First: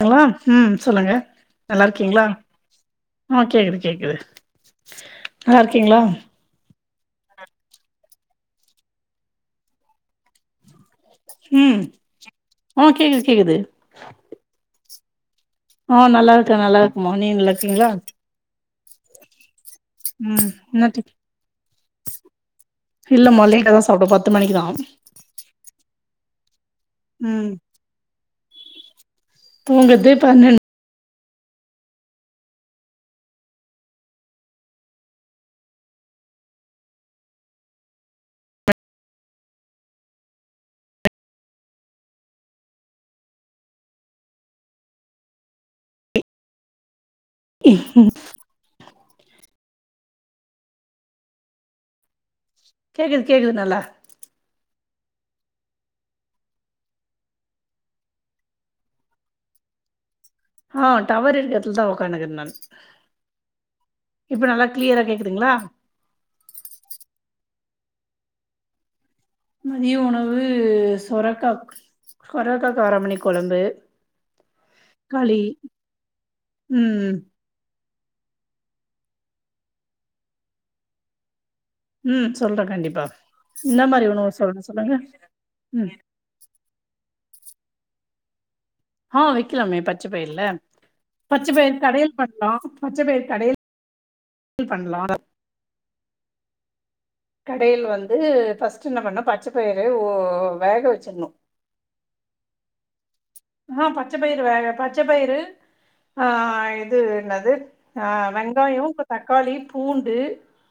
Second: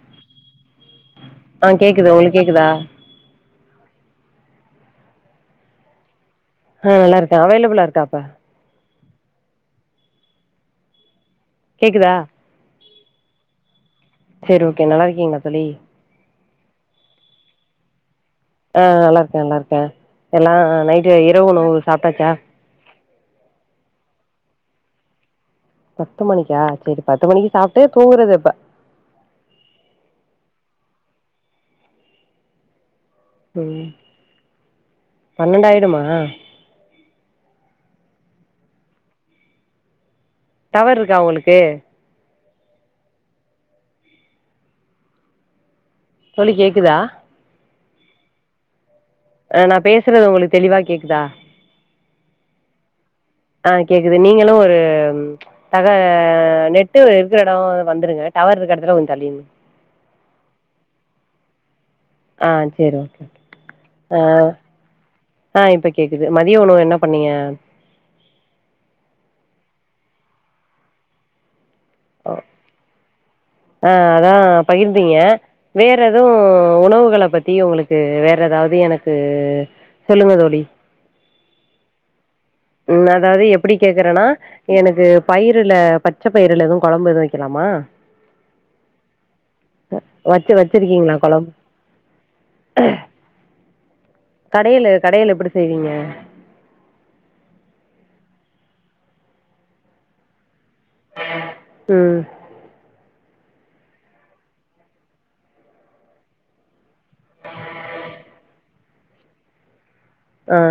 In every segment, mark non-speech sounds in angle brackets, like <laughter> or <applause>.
கலா ம் சொல்லுங்க ஆ நல்லா கேக்குது இருக்கீங்களா உங்களுக்கு கேக்குதா ஆ கேக்குது கேக்குது நல்லா இருக்கீங்ளா அ நல்லா இருக்கே அவைலபுல்லா இருக்காப்பா ம் கேக்குதா அ கேக்குது கேக்குது செரி ஓகே நல்லா இருக்கீங்கா தோழி ஆ நல்லா இருக்கே நல்லா இருக்குமா நீங்க நல்லா இருக்கீங்ளா ஆ நல்லாருக்கே நல்லாருக்கே ம் எல்லா என்ன டிப் நைட்டு இரவு நூ சாப்டாச்சா இல்லம்மா லேட்ட தா சாப்டுவ பத்து மணிக்குதா பத்து மணிக்கா செரி பத்து ம் மணிக்கு சாப்ட்டு தூங்கறது எப்ப தூங்குறது பன்னென் ம் பன்னென்டாயிருமா டவர் இருக்கா உங்ளுக்கு தோழி கேக்குதா <unintelligible> அ நா பேசுறது உங்ளுக்கு தெளிவா கேக்குதா கேக்குது கேக்குதுநல்ல இது நீங்களு ஒரு தக நெட்டு இருக்குற எடோ வந்துருங்க டவர் இருக்குற எடத்துல கொஞ் தள்ளி நில்லுங்க ஹான் டவர் இருக்குற எடத்துல தா உக்காந்துக்கிற ஆ நானு சேரி ஓகே இப்ப ஆ நல்லா கிளியரா கேக்குதுங்ளா ஆ இப்ப கேக்குது மதிய உணவு என்ன பண்ணீய மதிய உணவு சொரக்கா சொரக்க காராமணி கொழம்பு ஆ அதா பகிர்ந்தீங்க களி வேற எதுவு ம் உணவுகள பத் த்தி உங்ளுக்கு வேற ஏதாவது எனக்கு சொல்லுங்க தோழி ம் சொல்றே கண் ம் அதாவது எப்டி கேக்குறேன்னா சொல்லுங்க எனக்கு பயிறுல ம் பத் பச்சப்பயிருல எதுவு கொழம்பு எது வைக்கலாமா ஹா வைக்கலாமே பச்ச பயிர்ல வச்சு வச்சிருக்கீங்களா பச்ச கொழம்பு பயிர் கடையல் பண்ணலா பச்ச பயிர் கடையல் கடையலு பண்லா கடையலு எப்டி செய்வீங்க கடையில் வந்து ஃபர்ஸ்ட்என்ன பண்ணு பச்ச பயிறு உ வேக வச்சின்னு உம் அஹா பச்ச பயிறு வேக பச்சபயிறு ஆ இது என்னது ஆ வெங்காயோ தக்காளி பூண்டு ஆ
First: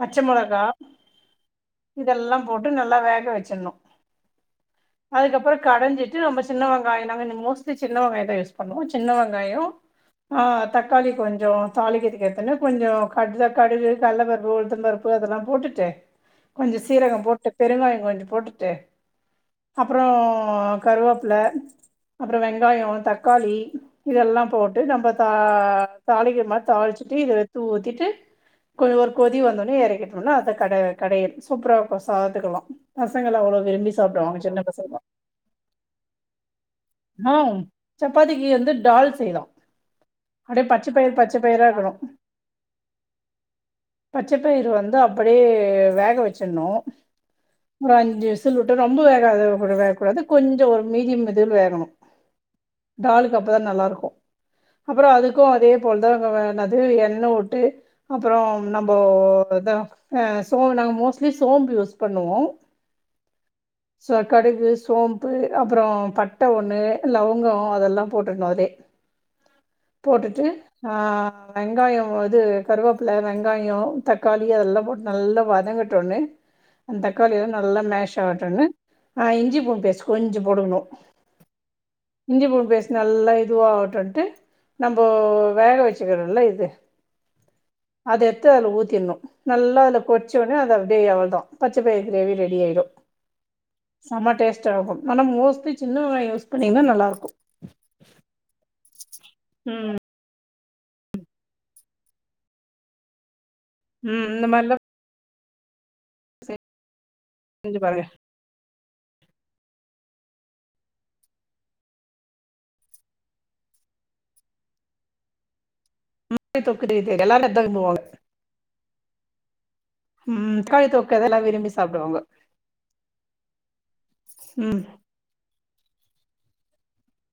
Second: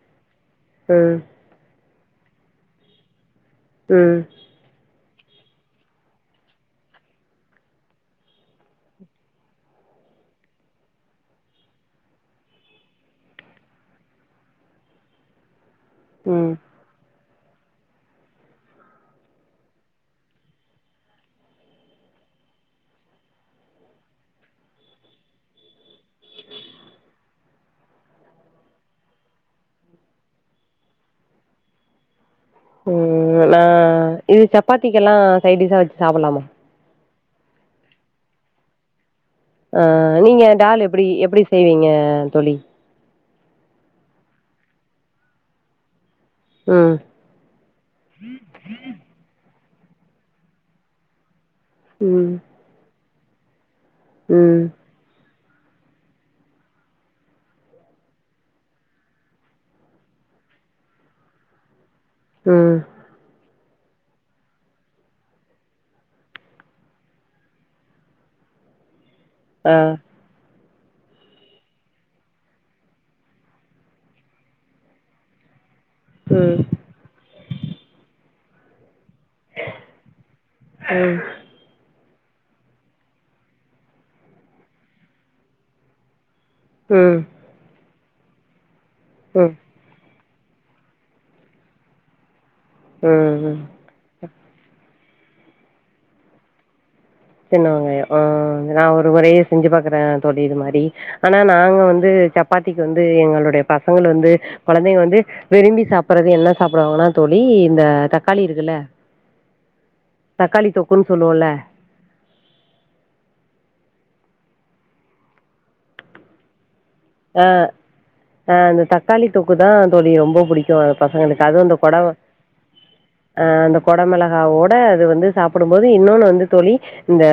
பச்ச மொளகா ம் இதெல்லா போட்டு நல்லா வேக வச்சின்னு உம் அதுக்கப்பறோ கடஞ்சிட்டு ரொம்ப சின்ன வெங் காயோ நாங்க மோஸ்ட்லி சின்ன வெங்காயோ தா யூஸ் பண்ணுவோ சின்ன வெங்காயோ ஆ தக்காளி கொஞ்சோ தாளிக்கதுக்கு எத்துன்னு கொஞ்சோ கட்ல கடுகு கள்ளபருப்பு உழுத்த பருப் பு இதெல்லா போட்டுட்டு ம் கொஞ்சோ சீரகம் போட்டுட்டு பெருங்காயோ கொஞ்சே போட்டுட்டு அப்புறோ கருவேப்பில்ல அப்றோ வெங்காயோ தக்காளி இதெல்லா போட்டு நம்ம தா தாளிக்ற மாரி தாளிச்சிட்டு இத எத்து ஊத்திட்டு கொஞ்ச ஒரு கொதி வந்தோனே இறக்கிட்டோனா அத கட கடையல் சூப்பரா இக்கு சாததுக்கிலா ம் நா இது பசங்க சப்பாத்திக்கெல்லா சைட் டிஷ்சா வச்சி சாப்லாமா அ சப்பாத்திக்கு வந்து டால் செய்யலா ஆ நீங்க அப்டியே டால் எப்டி எப்டி செய்வீங்க தோழி பச்சப்பயிறு வந்து அப்டியே வேக வச்சின்னு ம் ஒரு அஞ்சி விசில் உட்டு ரொம்ப வேகாத வேக கூடாது கொஞ்ச ஒரு மீடியம் இதுல வேகணு உம் தாலுக்கு அப்பதா நல்லா இருக்கு ம் அப்றோ அதுக்கு அதே போலதா வே என்னது எண்ண உட்டு அப்றோ நம்போ தோ அ சோ நாங்க மோஸ்ட்லி சோம்பு யூஸ் பண்ணுவோ ம் சோ கடுகு சோம்பு அப்றோ பட் பட்ட ட ஒன்னு லவங்கோ அதெல்லா போட்டுர்னு அதுலே அ போட்டுட்டு ஆ வெங்காயோ இது கருவேப்பில வெங்காயோ தக்காளி அதெல்லா போட்டு நல்லா வதங்கட் டோன்னே ம் ம் அந்த தக்காளி எல்லா நல்லா மேஷ் ஆகட்டுன்னு ஆ இஞ்சி பூண்டு பேஸ்ட் கொஞ்சு போடுக்கணு இஞ்சி பூண்டு பேஸ்ட் நல்லா இதுவாகட்டும்ன்ட்டு நம்ம வேக வச்சுக்கிறோல்ல இது ம் அது எடுத்து அதுல ஊத்திடணு ம் நல்லா அதுல போட் வச்ச ஓன்னே அது அப்டியே அவ்ளோ தா பச்சை பயறு கிரேவி ரெடி ஆயிடு அ செம டேஸ்ட்டா இருக்கு ஆனா மோஸ்ட்லி சின்ன வெங்காயோ யூஸ் பண்ணீங்கன்னா நல்லா இருக்கு சின்ன வெங்காயோ ஆ நா ஒரு முரே செஞ்சு பாக்குறே ம் தோழி இது மாதிரி ஆனா நாங்க வந்து சப்பாத்திக்கு வந்து எங்களுடைய பசங்கள் ம் வந்து இந்த மாரிலா குழந்தைங்க வந்து விரும்பி சாப்பட்றது என்ன சாப்பிடுவாங்கன்னா தோழி செஞ்சு இந்த பாருங்க தக்காளி இருக்குல்ல தக்காளி தொக்குன்னு சொல்லுவோல்ல தொக்கு தொக்குனு எல்லாரு அதான விரும்புவாங்க அ அந்த தக்காளி தொக்கு தா தோழி ரொம்ப ம் புடிக்கு தக்காளி அது தொக்கு அதெல்லா பசங்களுக்கு அது விரும்பி அந்த கொட சாப்டுவாங்க அ அந்த கொடமிளகாவோட ம் அது வந்து சாப்பிடும்போது இன்னொன்னு வந்து தோழி இந்த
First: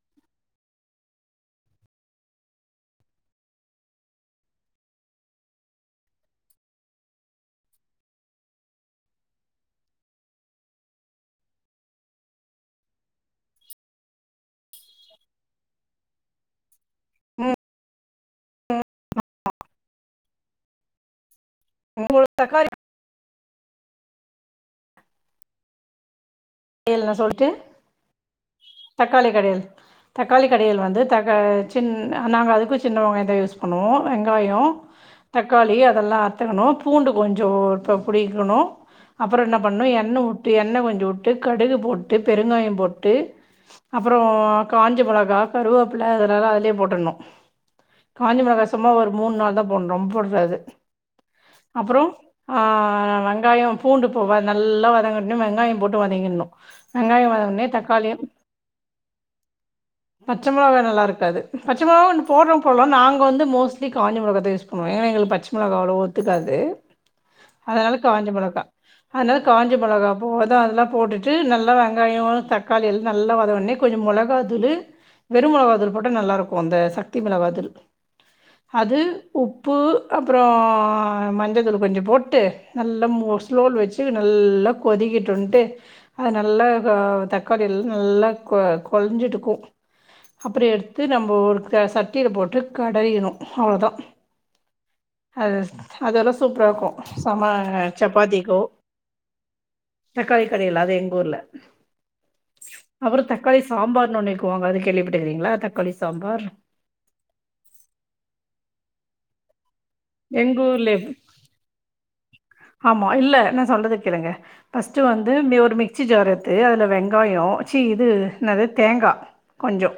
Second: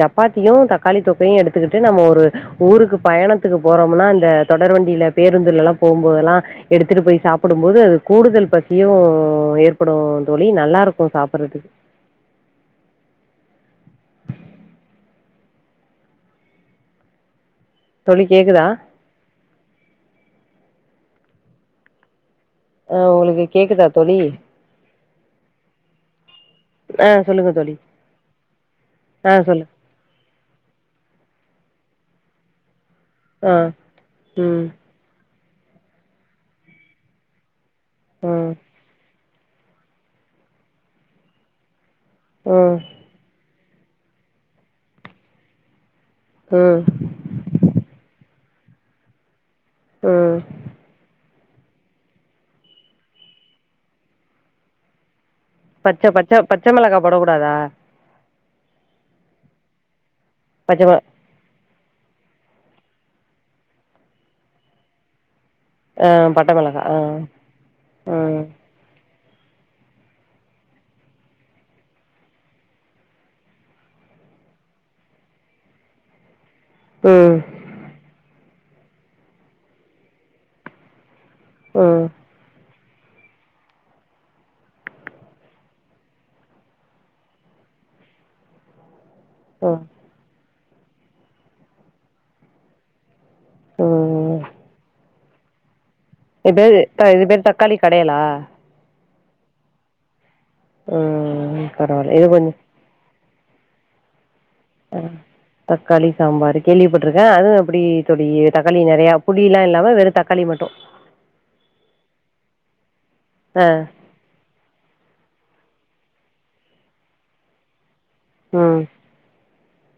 சப்பாத்தியு தக்காளி தொக்கையு எடுத்துக்கிட்டு நம்ம ஒரு ஊருக்கு பயணத் த்துக்கு போறோம்னா இந்த தொடர் வண்டியில பேருந்துல எல்லா போம்போதெல்லா எடுத்துட்டு போய் சாப்பிடும் போது அது கூடுதல் பசியும் ஏற்படு தோழி நல்லா இருக்கு சாப்பட்டுறதுக்கு ம் தோழி கேக்குதா? ம் ஒரு தக்காளி ஆ உங்களுக்கு கேக்குதா தோழி ஆ இல்ன சொல்லிட்டு சொல்லுங்க தோழி. தக்காளி ஆ கடையல் சொல்லு தக்காளி கடையல் வந்து தக்கா சின் நாங்க அதுக்கு சின்ன வெங்காயோ தா ஆ. யூஸ் பண்ணுவோ வெங்காயோ ம். தக்காளி அதெல்லா அறுத்துக்கணு பூண்டு கொஞ்சோ ஷோ ம். குடிக்கணு அப்றோ என்ன பண்ணணு எண்ணெய் உட்டு எண்ணெய் கொஞ்சோ உட்டு கடுகு போட்டு போட்டு பெருங்காயோ ம். போட்டு அப்றோ காஞ்ச மொளகா கருவேப்பிலை அதெலெல்லா ம். அதுலே போட்டுடணு காஞ்சி மொளகா‌ சும்மா ஒரு மூணு நாலு தா போடணு ரொம்ப ம். போடக்கூடாது அப்றோ ஆ வெங்காயோ பூண்டு போக நல்லா வதங்கனுட்டு வெங்காயோ பச்ச பச்ச வதங்கிடணு பச்ச மிளகா வெங்காயோ வதங்கன போடக்கூடாதா? ஒன்னே தக்காளி பச்ச மொளகா நல்லா இருக்காது பச்சமொளகா போடுரவங்க போடுலா நாங்க வந்து மோஸ்ட்லி காஞ்சமிளகா தா யூஸ் பண்ணுவோ ஏன்னா எங்களுக்கு பச்ச மொளகா அவ்வளோ ஆ ஒத்துக்கா பட்ட து மிளகா ஆ அதனால் காஞ்ச ம் மொளகா தா அதுனால காஞ்ச மிளகா போ அதல்லா அதல்லா போட்டுட்டு நல்லா வெங்காயோ தக்காளி எல்லா நல்லா வதங்கின ஒன்னே கொஞ்சோ மொளகா தூள் வெறுமிளகாதூள் போட்டா நல்லா இருக்கு அந்த சக்தி ம் மொளகா தூள் அது உப்பு அப்புறோ மஞ்சத்தூள் கொஞ்சோ ம் போட்டு நல்லா மோ ஸ்லோல வச்சி நல்லா கொதிக்கட்டுன்ட்டு அ நல்ல கா தக்காளி எல் நல்லா கொ கொழஞ்சிட்டுக்கு ம் அப்புறோ எடுத்து நம்போ ஒரு க சட்டியில போட்டு கடயெனு அவ்ளோதா ம் அ அதெல்லா இது சூப்பரா பேரு இக்கு இது பேரு சம தக்காளி கடையலா சப்பாத்திக்கோ தக்காளி கடையெல் அது எங்க ஊர்ல ம் பரவால்ல இது கொஞ்ச அவர் தக்காளி சாம்பார்ன்னு ஒன்னுக்குவாங்க அது கேள்விபட்டுக்கிறீங்களா தக்காளி சாம்பார் கேள்விப்பட்ருக்கே அதுவு எப்பிடி தோழி தக்காளி நெறையா புளில்லா இல்லாம வெறு தக்காளி மட்டு எங்கூர்லேப் ஆமா இல்ல நா ஆ சொல்றது கேளுங்க ஃபஸ்ட்டு வந்து மே ஒரு மிக்சி ஜார் எத்து அதல வெங்காயோ சி இது இன்னாது ம் தேங்கா கொஞ்சோ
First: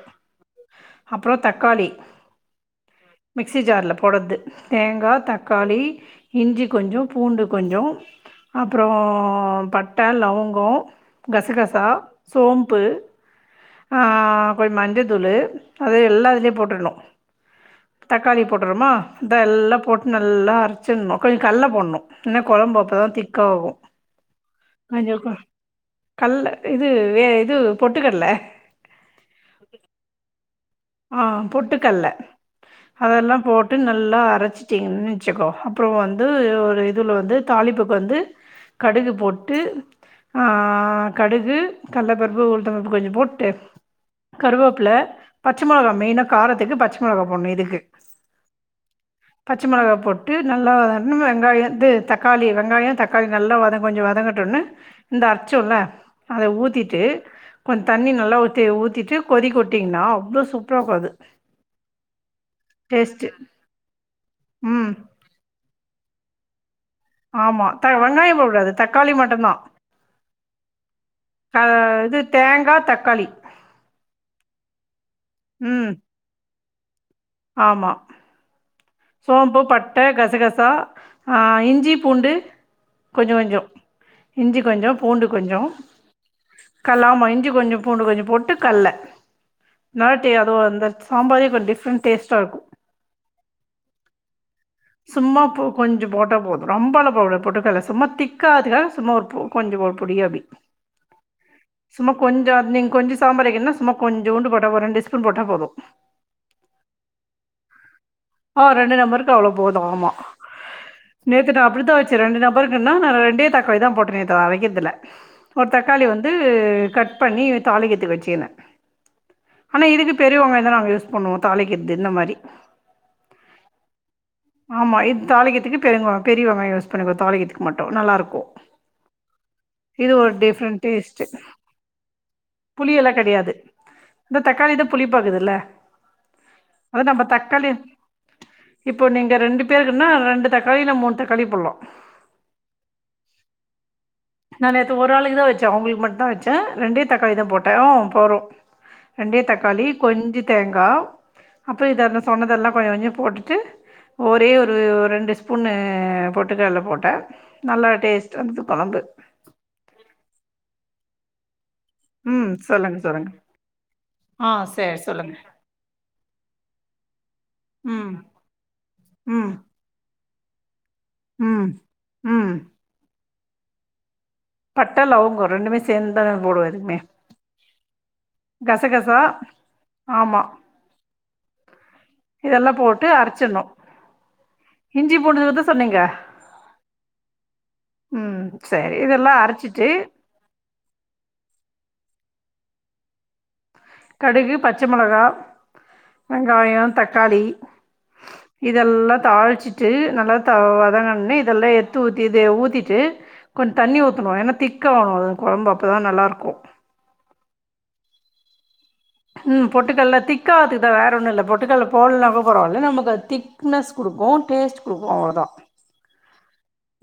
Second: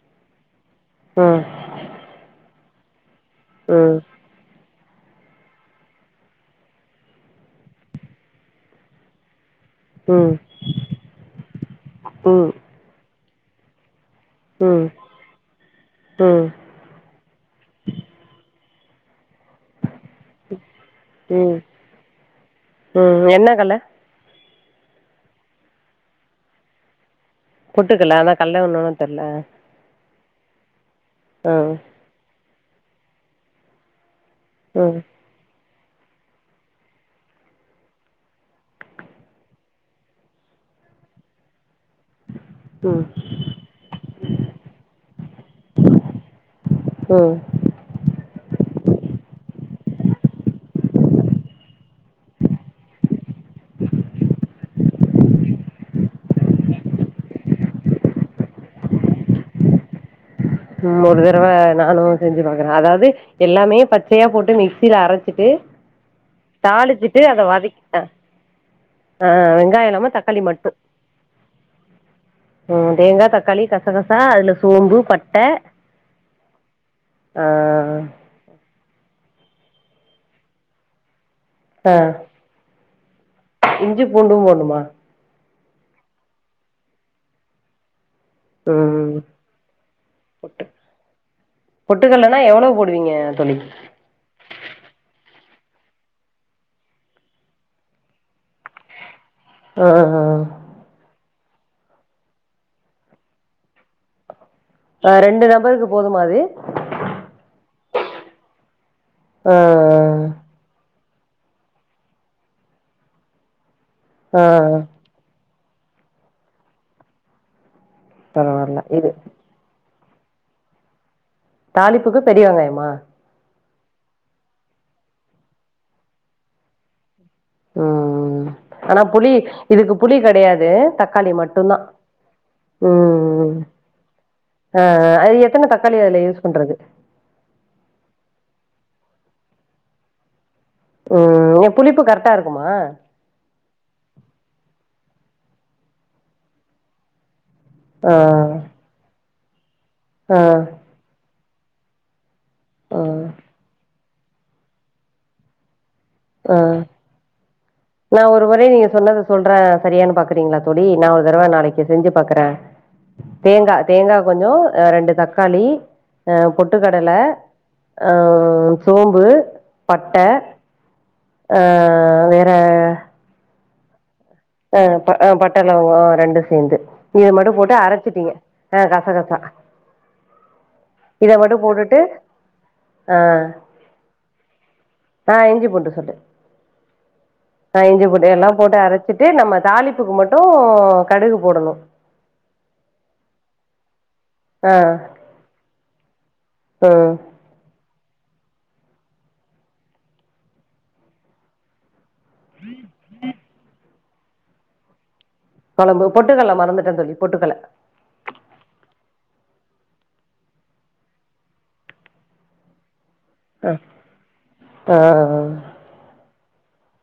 அப்புறோ ம் தக்காளி மிக்சி ஜார்ல ம் போடத்து தேங்கா தக்காளி இஞ்சி கொஞ்சோ பூண்டு கொஞ்சோ அப்புறோ பட் ட்ட ம் ம் லவுங்கோ கசகசா சோம்ப்பு ஆ அ கொய் ம் மஞ்சதூள் அது எல்லா ம் இதிலியே போட்ருனு தக்காளி போட்றமா இத எல்லா போட்டு நல்லா அரைச்சினு கொஞ் ம் கல்ல போணு இன்ன கொழம்பு அப்பதா ம் திக்கா என்ன ஆகு கல்ல அஞ்சக்கு கல்ல இது வே பொட்டுக்கல்ல அத கல்ல ஒன்னுன் தெர்ல ஆ பொட்டுக்கல்ல அதெல்லா போட்டு நல்லா ம் அரச்சிட்டிங்கின் ச்சிக்கோ அப்புறோ வந்து ஒரு இதுல வந்து தாலிப்புக்கு வந்து கடுகு போட்டு ஆ கடுகு கல்லப்பருப்பு உளுத் த்தபருப்பு ம் கொஞ்சோ போட்டு கருவேப்பில ம்மொளகா மெய்னா காரத்துக்கு பச்ச மொளகா ம் போண்னு இதுக்கு பச்ச மொளகா போட்டு நல்லா வத இன்னுமே வெங்காயோ இது தக்காளி வெங்காயோ தக்காளி நல்லா வதங் கொஞ்ச வதங்க ட்டுருன்னு இந்த அரச்சொல்ல அத ஊத்திட்டு கொந் தண்ணி நல்லா ஊத்தி ஊத்திட்டு கொதிக்கவுட்டீங்கன்னா ம் ஒரு தரவ நானு செஞ்சி பாக்குறே அதாவது டேஸ்ட்டு எல்லாமே பச்சையா போட்டு ம் மிக்சியில அரச் சிட்டு தாளிச்சி டு அத ஆமா த வதக்கிட்டே வெங்காயம் போடக்கூடாது தக்காளி மட்டும்தான் வெங்காய இல்லாம தக்காளி மட்டும் க இது தேங்கா ம் தேங்கா தக்காளி கசகசா அதில சோம்பு பட் ம் ஆ ஆமா சோம்ப்பு பட்ட கசகசா ஆ இஞ்சி ஆ பூண்டு கொஞ்ச கொஞ்சோ இஞ்சி பூண்டும் இஞ்சி போட்ணுமா கொஞ்சோ பூண்டு கொஞ்சோ கல்லாமா இஞ்சி கொஞ்ச பூண்டு கொஞ்சோ போட் ட்டு கல்ல ம் நாட்டி அது அந்த சாம்பாரே கொஞ் டிஃப்ரெண்ட் டேஸ்ட்டா இருக்கு ண்டுவிங்க தோழி சும்மா பூ கொஞ்ச போட்ட போது ரொம்பாலா போடகூடாது பொட்டுக்கல்ல சும்மா திக்காதுகாக சும்மா பூ கொஞ்ச போ ஆ ஆ பொடியாபி சும்மா கொஞ்ச நீங்க கொஞ்ச சாம்பார் வைக்கனா ம்மா கொஞ்சூண்டு போட்டா போ ஒரு ரெண்டு ஆ ஸ்பூன் போட்டா போது நபருக்கு போதுமா அது ஆ ரெண்டு நம்பருக்கு அவ்ளோ ஆ போது ஆமா நேத்து நா அப்பிடித்தா வச்சே ரெண்டு நபருக்குன்னா நா ரெண்டே தக்காளி தா போட் ட்டுரு நேத்து ஆ ஆ வதக்கிறதல ஒரு தக்காளி வந்து கட் பண்ணி தாளிகத்துக்கு வச் பரவால்ல இது ஆனா இதுக்கு பெரியவெங்காயந்தான் நாங்க யூஸ் பண்ணுவோம் தாளிக்கிறது இந்த மாதிரி யம்மா ஆமா இது தாளிக்கறதுக்கு பெரிய வெங்காய யூஸ் பண்ண்ணிக்குவோ தாளிக்கறதுக்கு மாட்டோம் நல்லா ம் இருக்கும் ஆனா புளி இதுக்கு இது புளி ஒரு கெடையாது டிஃபரெண்ட் டேஸ்ட் தக்காளி மட்டுந்தா புளியெல்லா ம் கெடையாது இந்த தக்காளி ஆ தான் அது புளிப்பாக்குதுல்ல எத்தன தக்காளி அதுல யூஸ் பண்றது அத நம்ம தக்காளி இப்போ நீங்க ரெண்டு பேருக்குன்னா ரெண்டு தக்காளி இல்ல மூணு தக்காளி ம் ஏ போட்லாம் புளிப்பு கரெக்டா இருக்குமா நான் நேத்து ஒரு ஆளுக்கு தான் வச்சேன் அவங்களுக்கு மட்டும்தான் வச்சேன் ரெண்டே தக்காளி தான் போட்டேன் ம் ஆ போரு ரெண்டே தக்காளி ஆ கொஞ்சோ தேங்கா அப்புறம் இதெல்லாம் சொன்னதெல்லாம் கொஞ்சம் ஆ கொஞ்சம் போட்டுட்டு ஒரே ஒரு ரெண்டு ஸ்பூனு ஆ பொட்டு கல்ல போட்டேன் நல்லா டேஸ்ட்டா வந்தது கொழம்பு சொல்றேன் சரியான்னு பாக்குறீங்களா தோழி நான் ஒரு தடவை நாளைக்கு செஞ்சு ம் பாக்குறேன் சொல்லுங்க சொல்லுங்க தேங்கா தேங்கா ஆ கொஞ்சோ சேரி ரெண்டு சொல்லுங்க தக்காளி அ பொட்டுக்கடல ம் ஆ சோம்பு ம் பட்டை ஆ ம் வேற ம் ஆ பட்டை ப ஆ லவங்கோ பட்ட ரெண்டுமே லவங்கோ சேந்துந்தான ரெண்டு போடுவோம் சேந்து எதுக்குமே இத மட்டு போட்டு அரச்சிட்டீங்க ஆ கசகசா ஆமா இத மட்டும் போட்டுட்டு இதெல்லா போட்டு ஆ அரைச்சிடணு ஆ இஞ்சி பூண்டு சொன்னீங்க சொல்லு இஞ்சி பூண்டு ம் எல்லா போட்டு சேரி அரைச்சிட்டு இதெல்லா நம்ம அரச்சிட்டு தாளிப்புக்கு மட்டும் கடுகு போடணு கடுகு ஆ பச்சை மிளகா வெங்காயோ ம் தக்காளி இதெல்லா தாளிச்சிட்டு நல்லா த வதங்குனதுமே இதெல்லா எடுத் ஊத்தி ஊத்திட்டு கொஞ்சோ தண்ணி ஊத்தணும் ஏன்னா திக்கா கொழம்பு அப்போ தா நல்லாருக்கும் இல்ல தோழி பொட்டுக்கடலை ம் பொட்டுக்கடல திக்கா ஆகுறதுக்குதா வேற ஒண்ணும் இல்ல பொட்டுக்கடலை போடலனாலு பரவால நமக்கு அது திக் திக்னஸ் குடுக்கும் டேஸ்ட் ஆ குடுக்கும் அவ்ளோதா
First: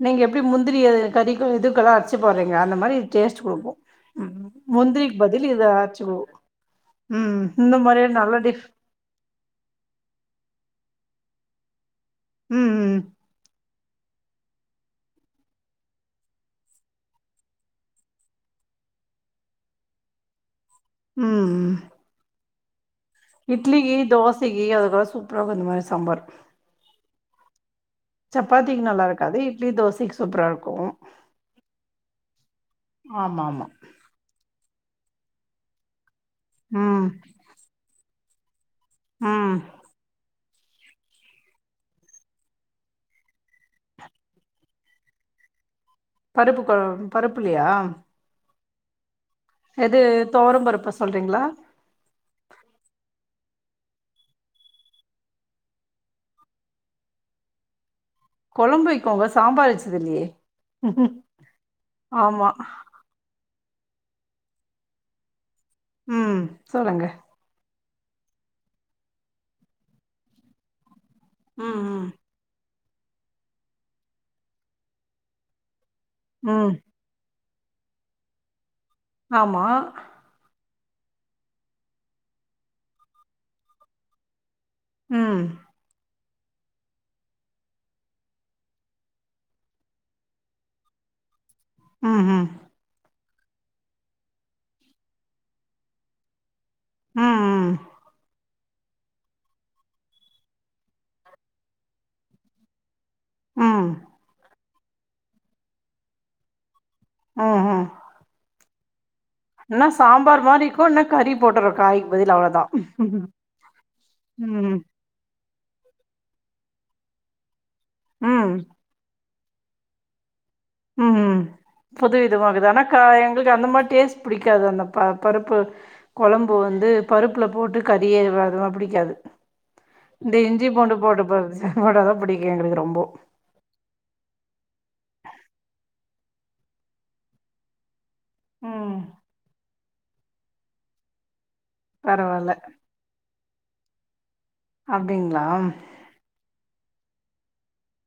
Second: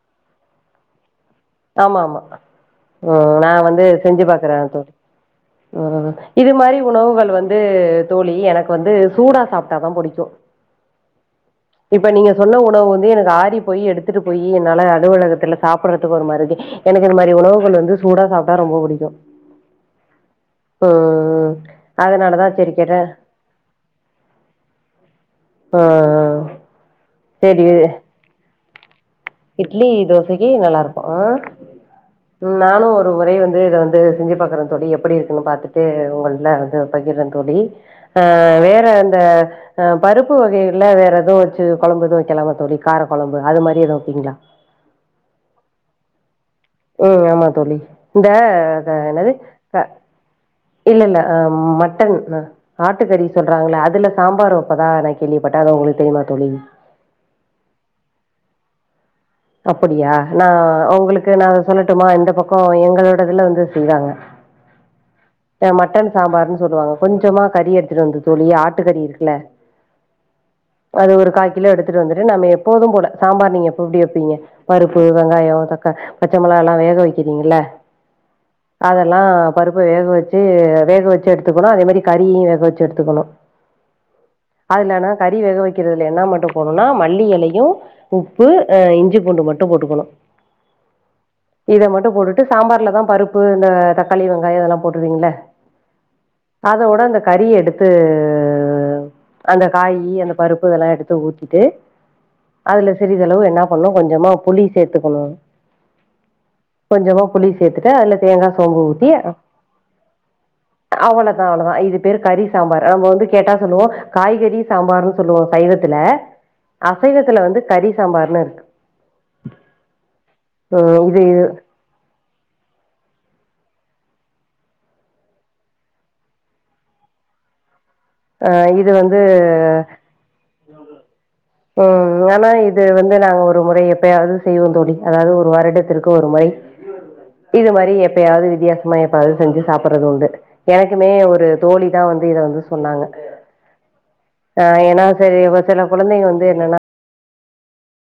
நீங்க எப்டி முந்திரிய கறிக்கு இதுக்கெல்லாம் ஆமா அரைச்சு ஆமா போடுறீங்க அந்த மாரி இது ம் டேஸ்ட் நா குடுக்கும் வந்து செஞ்சு பாக்குறே தோழி முந்திரிக்கு பதில் இதை ம் அரச்சுடுவோம் இது மாரி உணவுகள் வந்து தோழி டிஃப் எனக்கு வந்து சூடா சாப் டா தா புடிக்கு இப்ப நீங்க சொன்ன உணவு ம் ம் வந்து எனக்கு ஆரிப் போயி எடுத்துட்டு போயி என்னால அலுவலகத்தல சாப்படற <unintelligible> எனக்கு இந்த மாரி உணவுகள் வந்து சூடா சாப்ட்டா ரொம்ப புடிக்கு ம் ம் ம் அதுனாலதா சேரி கேட்ட இட்லிக்கு தோசைக்கு அதுக்கெல்லா சூப்பராருக்கு இந்த மாரி சாம்பார் தெரிய சப்பாத்திக்கு நல்லா இருக்கு இட்லி தோசைக்கி நல்லா இருக்கும் ஆ நானு ஒரு முறை ஆமாம் வந்து ஆமாம் இத வந்து செஞ்சு பாக்குற தோழி எப்டி இரு பாத்துட்டு உங்கள்ட்ட வந்து ம் பகிர்ர தோழி அ வேற அந்த. ம் பருப்பு பருப்பு வகைல வேற எதவும் வச்சு கொழம்பு எதுவும் வைக்கலாம தோழி கார கொழம்பு அது மாரி எதுவும் வைப்பீங்களா பருப்புக் கொழம்பு ம் ஆமா தோழி இந்த அது என்னது அ எது துவரம் பருப்பை இல்ல இல்ல அ சொல்கிறீங்களா மட்டன்‌‌அ ஆட்டுக்கறி சொல்றாங்கள அதுல சாம்பார் வைப்பதா நா கேள்விப்பட்ட அது உங்களுக்கு தெரியுமா தோழி கொழம்பு கோங்க சாம் அப்படியா நா உங்களுக்கு நான் அத சொல்லட்டுமா இந்த ஆமா பக்கோ எங்களோட இதுல வந்து செய்வாங்க மட்டன் ம் சாம்பார்னு சொல்லுவாங்க சொல்லுங்க கொஞ்சமா கறி எடு வந்து தோழி ஆட்டுக்கறி இருக்குல அது ஒரு கால் கிலோ ம் எடுத்துட்டு ம் வந்துட்டு நம்ம எ போதும் போட சாம்பார் நீங்க எப்பவு எப்டி வைப்பீங்க பருப்பு வெங்காயோ தக்கா பச்ச ம் மிளகாலா வேக வைக்கிறீங்கள அதெல்லா ஆமா பருப்ப வேக வச் டு வேக வச்சு எடுத்துக்கணு அதே மாரி கறி வேக வச்சு எடுத்துக்கனு அதுல்லனா கறி ம் வேக வைக்கிறதுல என்ன மட்டு போனுனா மல்லி இலையு உப்பு அ இஞ் சி பூண்டு மட்டு போட்டுக்கணு இத மட்டு ம் போட்டுட்டு ம் சாம்பார்ல தா பருப் பு இந்த தக்காளி வெங்காயோ இதெல்லா போட்ருந்திங்கள அதோட அந்த ம் கறிய ம் எடுத்து அந்த காயி அந்த பருப்பு இதெல்லா எடுத்து ஊத்திட்டு அதுல சிறிதளவு எண் இன்னு ம் கொஞ்சமா புளி சேத்துக்கணு கொஞ்சமா புளி ம் ம் சேத்துட்டு அதுல தேங்காய் சோம்பு ஊத்தி இன்னா சாம்பார் மாரி இருக்கு இன்னா கறி அவளதா அவள போட்டுறோ தா இது காய்க்கு பேரு பதில் கறி அவ்ளோதா சாம்பார் நம்ம வந்து கேட்டா சொல்லுவோ காய்கறி ம் சாம்பார்ன்னு சொல்லுவோ சைவத்துல அசைவத்துல வந்து கறி சாம்பார்னு ம் இருக்கு ம் இதே புது விதமாக்குது ஆனா கா எங்களுக்கு அந்த மாரி டெஸ்ட் பிடிக்காது அந்த ப பருப்பு குழம்பு வந்து பருப்புல போட்டு கறியே அ <unintelligible> இது புடிக்காது வந்து இந்த இஞ்சி பூண்டு போட்டு போ போட்டாதா ம் புடிக்கு எங்களுக்கு ராம்போ செய்வோ தோழி அதாவது ஒரு வருடத்திற்கு ஒரு முறை இது மாரி எப் பயாவது வித்தியாசமா ம் எப்பாவது செஞ்சு சாப்பட்டறது உண்டு எனக்குமே ஒரு தோழி தா வந்து இத பரவால்ல வந்து சொன்னாங்க ஆ ஏன்னா செரி அப்டிங்களா ஒரு சில குழந்தைங்க வந்து என்னன்னா